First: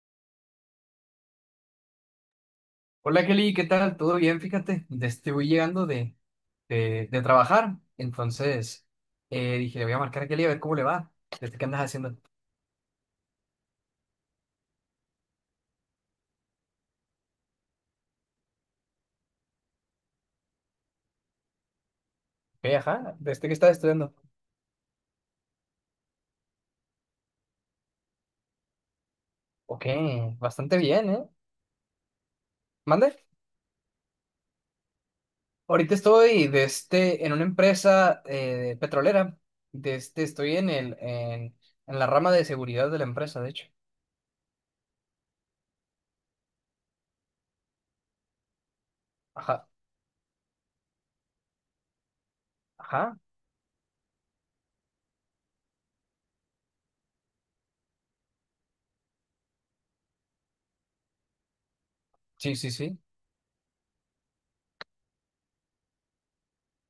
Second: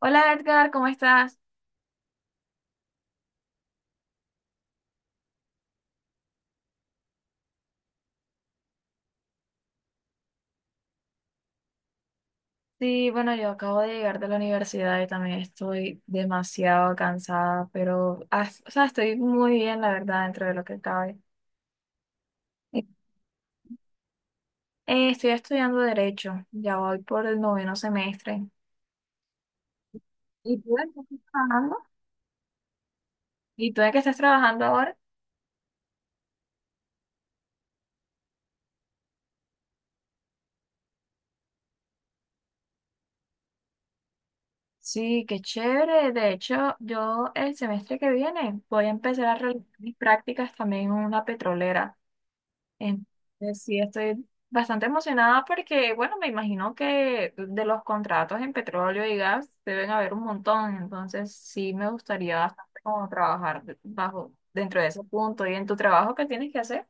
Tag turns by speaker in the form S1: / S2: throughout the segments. S1: Hola Edgar, ¿cómo estás?
S2: Hola Kelly, ¿qué tal? ¿Todo bien? Fíjate, voy llegando de trabajar, entonces dije, le voy a marcar a Kelly a ver cómo le va, desde qué andas haciendo.
S1: Sí, bueno, yo acabo de llegar de la universidad y también estoy demasiado cansada, pero o sea, estoy muy bien, la verdad, dentro de lo que cabe.
S2: Ok, ajá, desde que estás estudiando.
S1: Estoy estudiando Derecho, ya voy por el noveno semestre.
S2: Ok,
S1: ¿Y
S2: bastante
S1: tú en qué
S2: bien,
S1: estás
S2: ¿eh?
S1: trabajando?
S2: Mande.
S1: ¿Y tú en qué estás trabajando ahora?
S2: Ahorita estoy en una empresa petrolera, estoy en la rama de seguridad de la empresa, de hecho.
S1: Sí, qué chévere. De hecho, yo el semestre que viene voy a empezar a realizar
S2: Ajá,
S1: mis prácticas también en una petrolera.
S2: ajá,
S1: Entonces, sí, estoy bastante emocionada porque, bueno, me imagino que de los contratos en petróleo y gas deben haber un montón, entonces sí me gustaría
S2: sí, sí,
S1: bastante
S2: sí.
S1: como trabajar bajo, dentro de ese punto y en tu trabajo, ¿qué tienes que hacer?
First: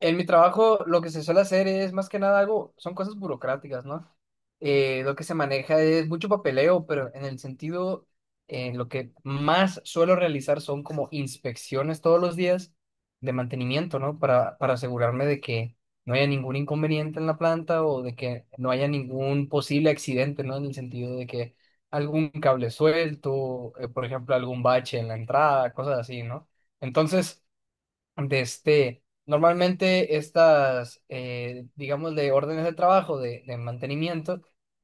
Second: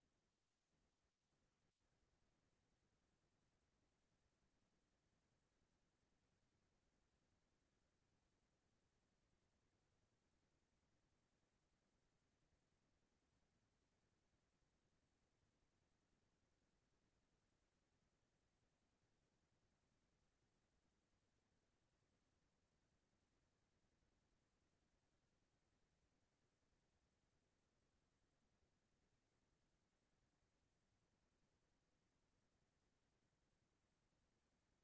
S2: En mi trabajo lo que se suele hacer es más que nada algo, son cosas burocráticas, ¿no? Lo que se maneja es mucho papeleo, pero en el sentido, lo que más suelo realizar son como inspecciones todos los días de mantenimiento, ¿no? Para asegurarme de que no haya ningún inconveniente en la planta o de que no haya ningún posible accidente, ¿no? En el sentido de que algún cable suelto, por ejemplo, algún bache en la entrada, cosas así, ¿no? Entonces normalmente estas, digamos, de órdenes de trabajo, de mantenimiento,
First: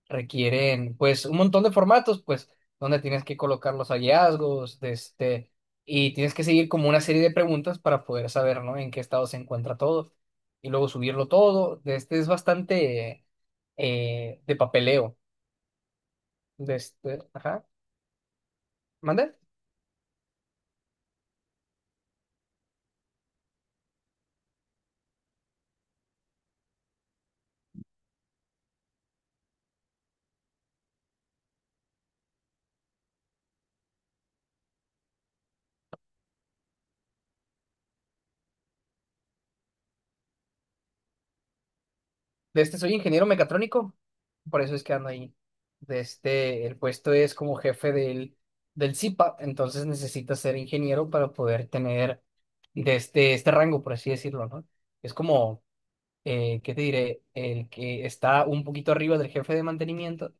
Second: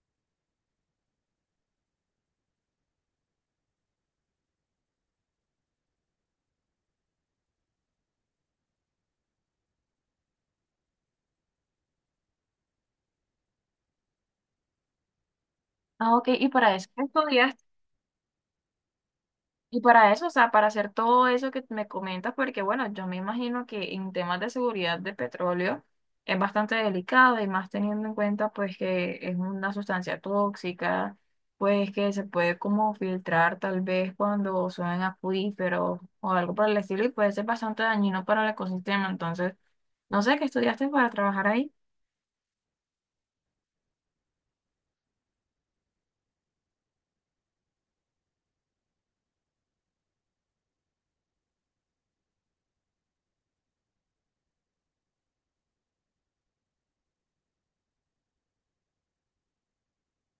S2: requieren, pues, un montón de formatos, pues, donde tienes que colocar los hallazgos, y tienes que seguir como una serie de preguntas para poder saber, ¿no? En qué estado se encuentra todo, y luego subirlo todo. De este es bastante de papeleo.
S1: Ah, ok, y para eso estudiaste.
S2: Ajá. ¿Mande?
S1: Y para eso, o sea, para hacer todo eso que me comentas, porque bueno, yo me imagino que en temas de seguridad de petróleo es bastante delicado y más teniendo en cuenta pues que es una sustancia tóxica, pues que se puede como filtrar tal vez cuando suben acuíferos o algo por el estilo y puede ser bastante dañino para el ecosistema. Entonces, no sé qué estudiaste para trabajar ahí.
S2: De este soy ingeniero mecatrónico, por eso es que ando ahí. El puesto es como jefe del CIPA, entonces necesitas ser ingeniero para poder tener este rango, por así decirlo, ¿no? Es como, ¿qué te diré? El que está un poquito arriba del jefe de mantenimiento,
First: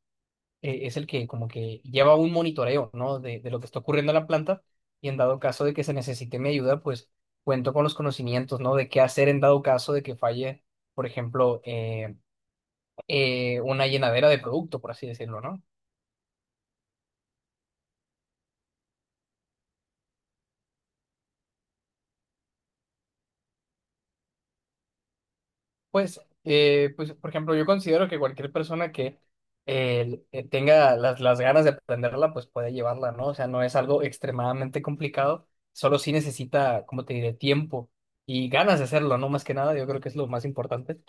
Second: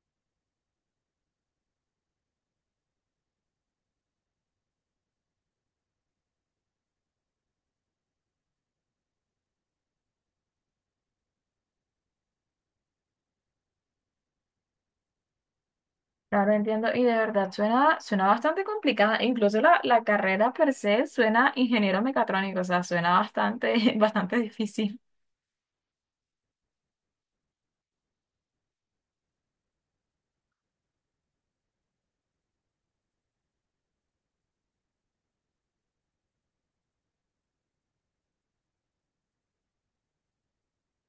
S2: es el que como que lleva un monitoreo, ¿no? De lo que está ocurriendo en la planta y en dado caso de que se necesite mi ayuda, pues cuento con los conocimientos, ¿no? De qué hacer en dado caso de que falle, por ejemplo, una llenadera de producto, por así decirlo, ¿no?
S1: Claro, entiendo. Y de verdad suena, suena bastante complicada. Incluso la carrera per se suena ingeniero mecatrónico, o sea, suena bastante, bastante difícil.
S2: Pues, pues, por ejemplo, yo considero que cualquier persona que tenga las ganas de aprenderla, pues puede llevarla, ¿no? O sea, no es algo extremadamente complicado, solo sí necesita, como te diré, tiempo y ganas de hacerlo, ¿no? Más que nada, yo creo que es lo más importante.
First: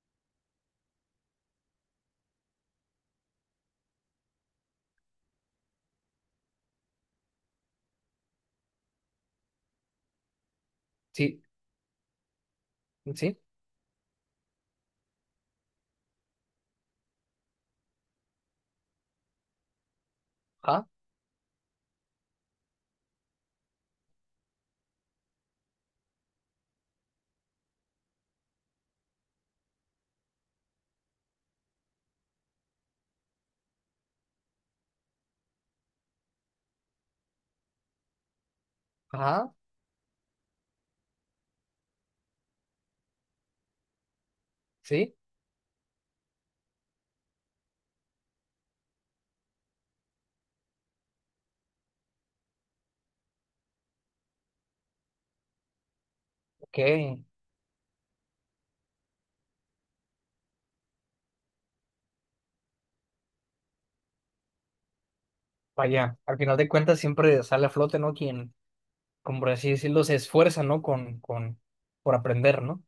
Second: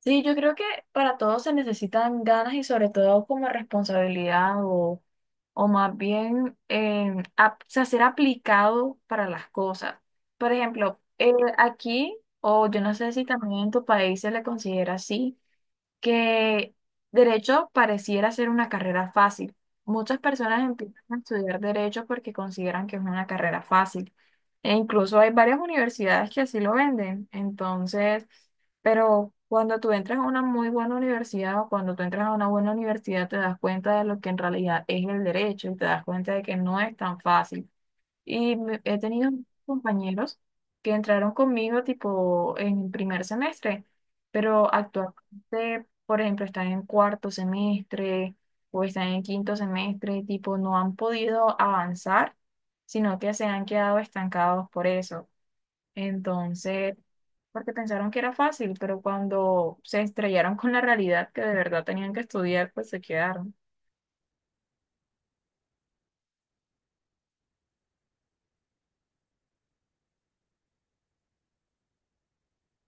S1: Sí, yo creo que para todos se necesitan ganas y sobre todo como responsabilidad o más bien o sea, ser aplicado para las cosas. Por ejemplo,
S2: Sí,
S1: aquí, o yo no sé si
S2: sí,
S1: también en tu país se le considera así. Que derecho pareciera ser una carrera fácil. Muchas personas
S2: ajá,
S1: empiezan a estudiar derecho porque consideran que es una carrera fácil. E incluso hay varias universidades que así lo venden. Entonces, pero cuando tú entras a una muy buena universidad o cuando tú entras a una buena universidad te das cuenta de lo que en realidad es el derecho y te das cuenta de que no es tan fácil. Y he tenido
S2: ajá,
S1: compañeros que entraron conmigo tipo en primer semestre, pero
S2: sí,
S1: actualmente, por ejemplo, están en cuarto semestre o están en quinto semestre, tipo no han podido avanzar, sino que se han quedado estancados por eso.
S2: ok,
S1: Entonces, porque pensaron que era fácil, pero cuando se estrellaron con la realidad que de verdad tenían que estudiar, pues se quedaron.
S2: vaya, al final de cuentas siempre sale a flote, ¿no? Quien, como por así decirlo, se esfuerza, ¿no? Por aprender, ¿no?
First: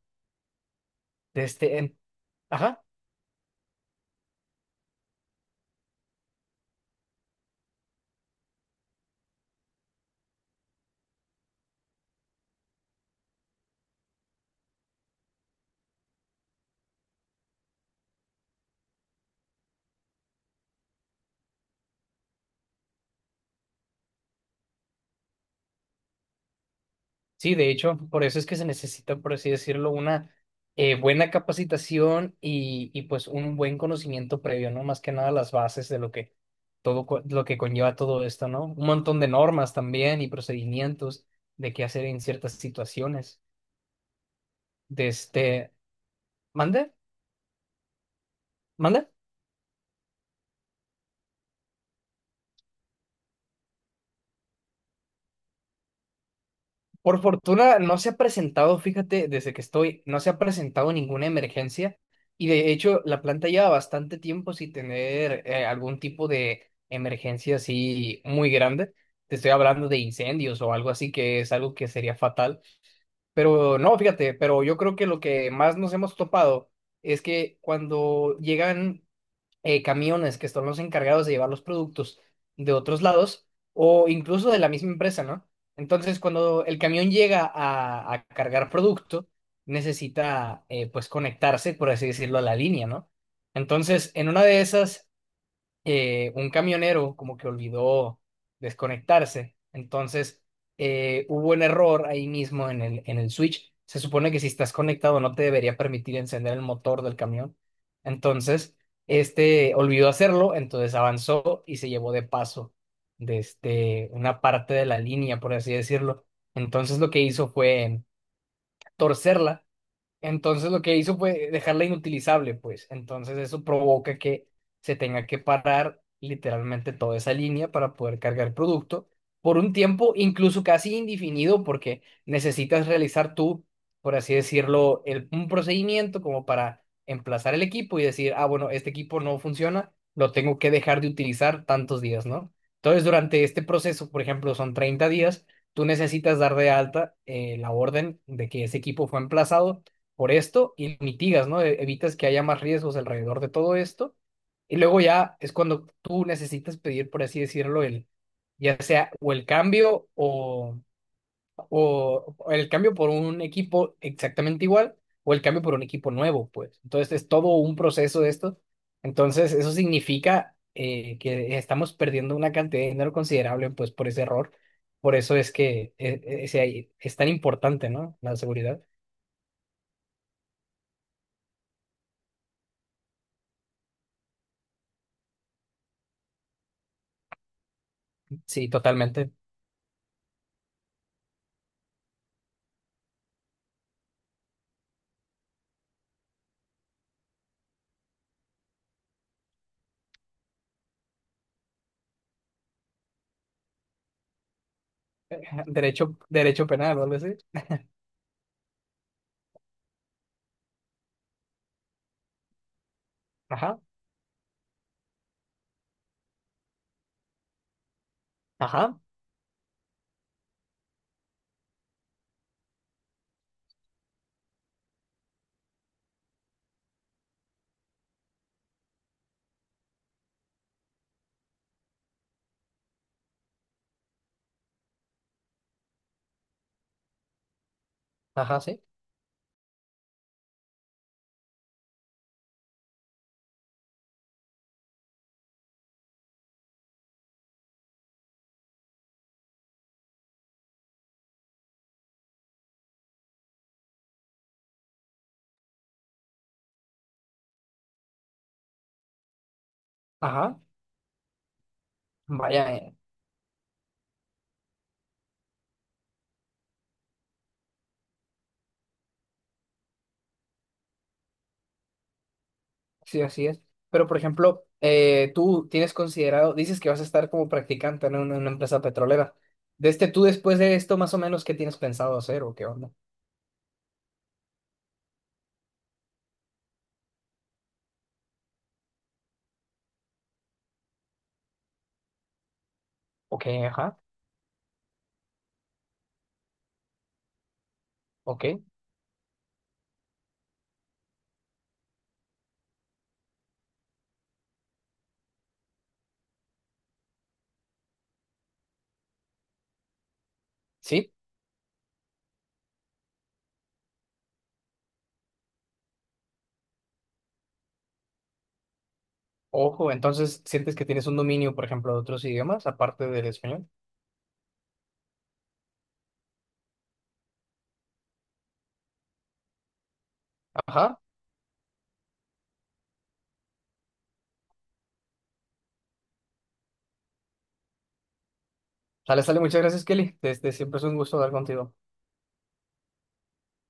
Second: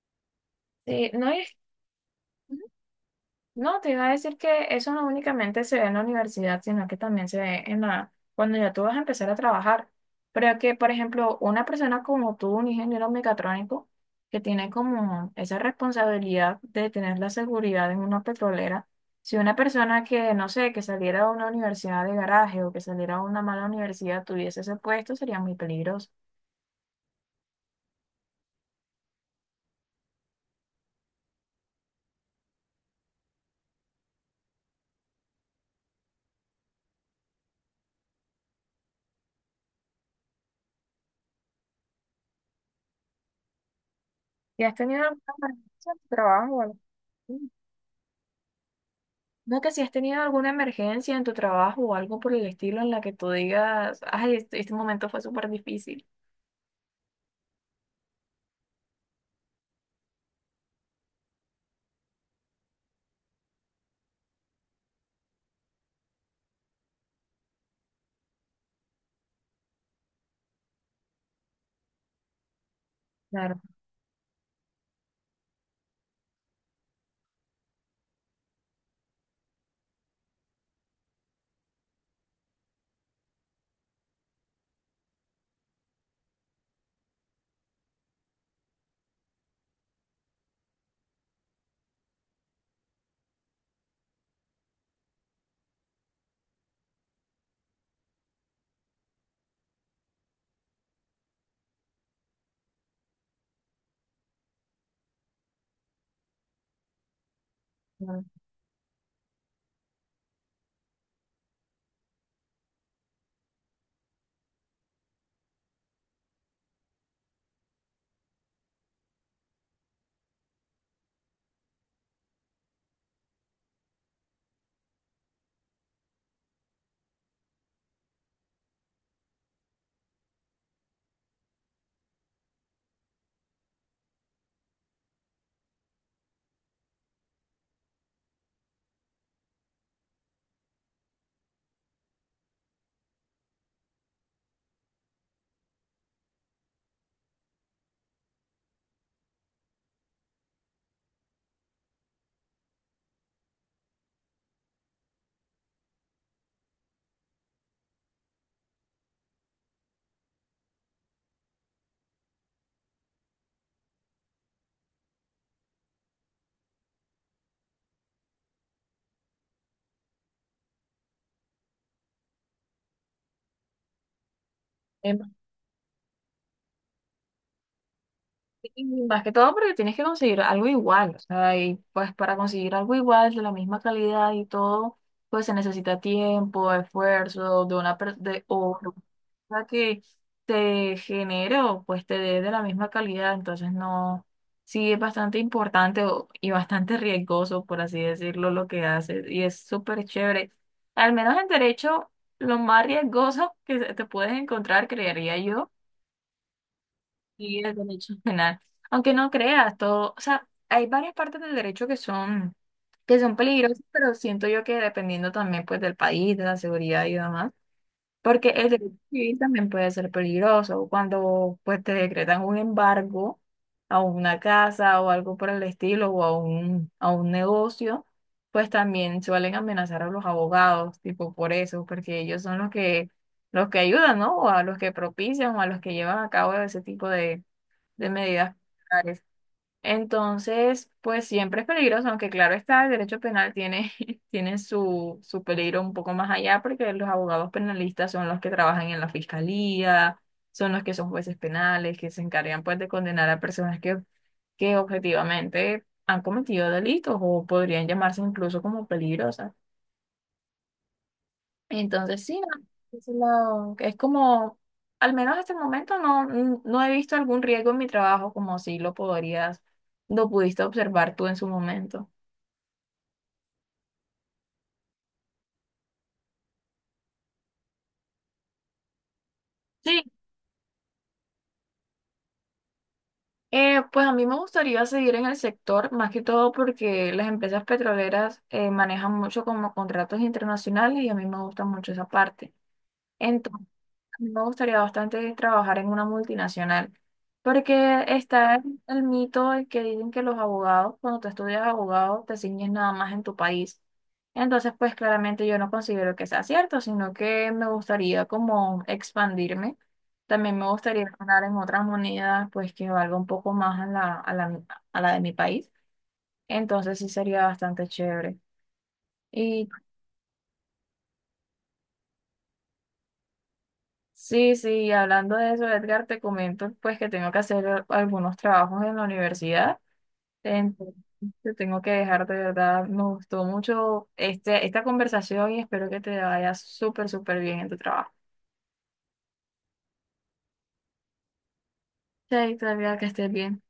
S1: Sí, no
S2: de
S1: es.
S2: este, en- ajá,
S1: No, te iba a decir que eso no únicamente se ve en la universidad, sino que también se ve en la, cuando ya tú vas a empezar a trabajar. Pero que, por ejemplo, una persona como tú, un ingeniero mecatrónico, que tiene como esa responsabilidad de tener la seguridad en una petrolera, si una persona que, no sé, que saliera de una universidad de garaje o que saliera de una mala universidad tuviese ese puesto, sería muy peligroso.
S2: sí, de hecho, por eso es que se necesita, por así decirlo, una buena capacitación y pues un buen conocimiento previo, ¿no? Más que nada las bases de lo que lo que conlleva todo esto, ¿no? Un montón de normas también y procedimientos de qué hacer en ciertas situaciones.
S1: ¿Y has tenido
S2: De
S1: alguna
S2: este,
S1: emergencia en tu trabajo o algo?
S2: ¿Mande? ¿Mande?
S1: No, que si has tenido alguna emergencia en tu trabajo o algo por el estilo en la que tú digas, ay, este momento fue súper difícil.
S2: Por fortuna no se ha presentado, fíjate, desde que estoy, no se ha presentado ninguna emergencia y de hecho la planta lleva bastante tiempo sin tener algún tipo de emergencia así muy grande. Te estoy hablando de incendios o algo así que es algo que sería fatal.
S1: Claro.
S2: Pero no, fíjate, pero yo creo que lo que más nos hemos topado es que cuando llegan camiones que son los encargados de llevar los productos de otros lados o incluso de la misma empresa, ¿no? Entonces, cuando el camión llega a cargar producto, necesita, pues, conectarse, por así decirlo, a la línea, ¿no? Entonces, en una de esas un camionero como que olvidó desconectarse. Entonces, hubo un error ahí mismo en el switch. Se supone que si estás conectado no te debería permitir encender el motor del camión.
S1: Claro.
S2: Entonces, este olvidó hacerlo, entonces avanzó y se llevó de paso desde una parte de la línea, por así decirlo. Entonces, lo que hizo fue torcerla, entonces lo que hizo fue dejarla inutilizable, pues. Entonces eso provoca que se tenga que parar literalmente toda esa línea para poder cargar producto por un tiempo incluso casi indefinido porque necesitas realizar tú, por así decirlo, un procedimiento como para emplazar el equipo y decir, ah, bueno, este equipo no funciona, lo tengo que dejar de utilizar tantos días, ¿no? Entonces durante este proceso, por ejemplo, son 30 días, tú necesitas dar de alta la orden de que ese equipo fue emplazado por esto y mitigas, ¿no? Evitas que haya más riesgos alrededor de todo esto. Y luego ya es cuando tú necesitas pedir, por así decirlo, el, ya sea o el cambio o el cambio por un equipo exactamente igual o el cambio por un equipo nuevo, pues. Entonces es todo un proceso de esto. Entonces eso significa que estamos perdiendo una cantidad de dinero considerable, pues, por ese error. Por
S1: Em,
S2: eso es que es tan importante, ¿no? La seguridad.
S1: y más que todo porque tienes que conseguir algo igual, o sea, y pues para conseguir algo igual, de la misma calidad y todo, pues se necesita tiempo, esfuerzo de una persona
S2: Sí, totalmente.
S1: sea que te genero, pues te dé de la misma calidad, entonces no, sí es bastante importante y bastante riesgoso, por así decirlo, lo que haces y es súper chévere. Al menos en derecho, lo más riesgoso que te puedes encontrar, creería yo,
S2: Derecho, derecho penal o algo así.
S1: y el derecho penal. Aunque no creas todo, o sea, hay varias partes del derecho que son
S2: Ajá,
S1: peligrosas, pero siento yo que dependiendo también pues del país, de la seguridad y demás. Porque el derecho
S2: ajá,
S1: civil también puede ser peligroso cuando pues te decretan un embargo a una casa o algo por el estilo o a un negocio, pues también suelen amenazar a los abogados, tipo por eso, porque ellos son los que ayudan, ¿no? O a los que propician o a los que llevan a cabo ese tipo de medidas.
S2: ajá, sí.
S1: Entonces, pues siempre es peligroso, aunque claro está, el derecho penal tiene, tiene su, su peligro un poco más allá, porque los abogados penalistas son los que trabajan en la fiscalía, son los que son jueces penales, que se encargan pues de condenar a personas que objetivamente han cometido delitos o podrían llamarse incluso como peligrosas.
S2: Ajá,
S1: Entonces, sí, no,
S2: vaya,
S1: es como, al menos hasta el momento no, no he visto algún riesgo en mi trabajo como si lo podrías, lo pudiste observar tú en su momento.
S2: sí, así es. Pero, por ejemplo, tú tienes considerado, dices que vas a estar como practicante, ¿no? En una empresa petrolera.
S1: Sí,
S2: Tú después de esto, más o menos, ¿qué tienes pensado hacer o qué onda?
S1: pues a mí me gustaría seguir en el sector, más que todo porque las empresas petroleras manejan mucho como contratos internacionales y a mí me gusta mucho esa parte.
S2: Ok, ajá,
S1: Me gustaría bastante trabajar en una multinacional, porque
S2: ok,
S1: está el mito de que dicen que los abogados, cuando tú estudias abogado, te ciñes nada más en tu país. Entonces, pues claramente yo no considero que sea cierto, sino que me gustaría como expandirme. También me gustaría
S2: sí.
S1: ganar en otras monedas, pues que valga un poco más a la, a la, a la de mi país. Entonces, sí sería bastante chévere. Y
S2: Ojo, entonces, ¿sientes que tienes un dominio, por ejemplo, de otros idiomas, aparte del español?
S1: sí, sí, y hablando de eso, Edgar, te comento pues que tengo que hacer algunos trabajos en la universidad. Entonces,
S2: Ajá,
S1: te tengo que dejar de verdad. Me gustó mucho este, esta conversación y espero que te vaya súper, súper bien en tu trabajo.
S2: sale, sale, muchas gracias, Kelly. Este, siempre es un gusto hablar contigo.
S1: Chaito, Edgar, que estés bien.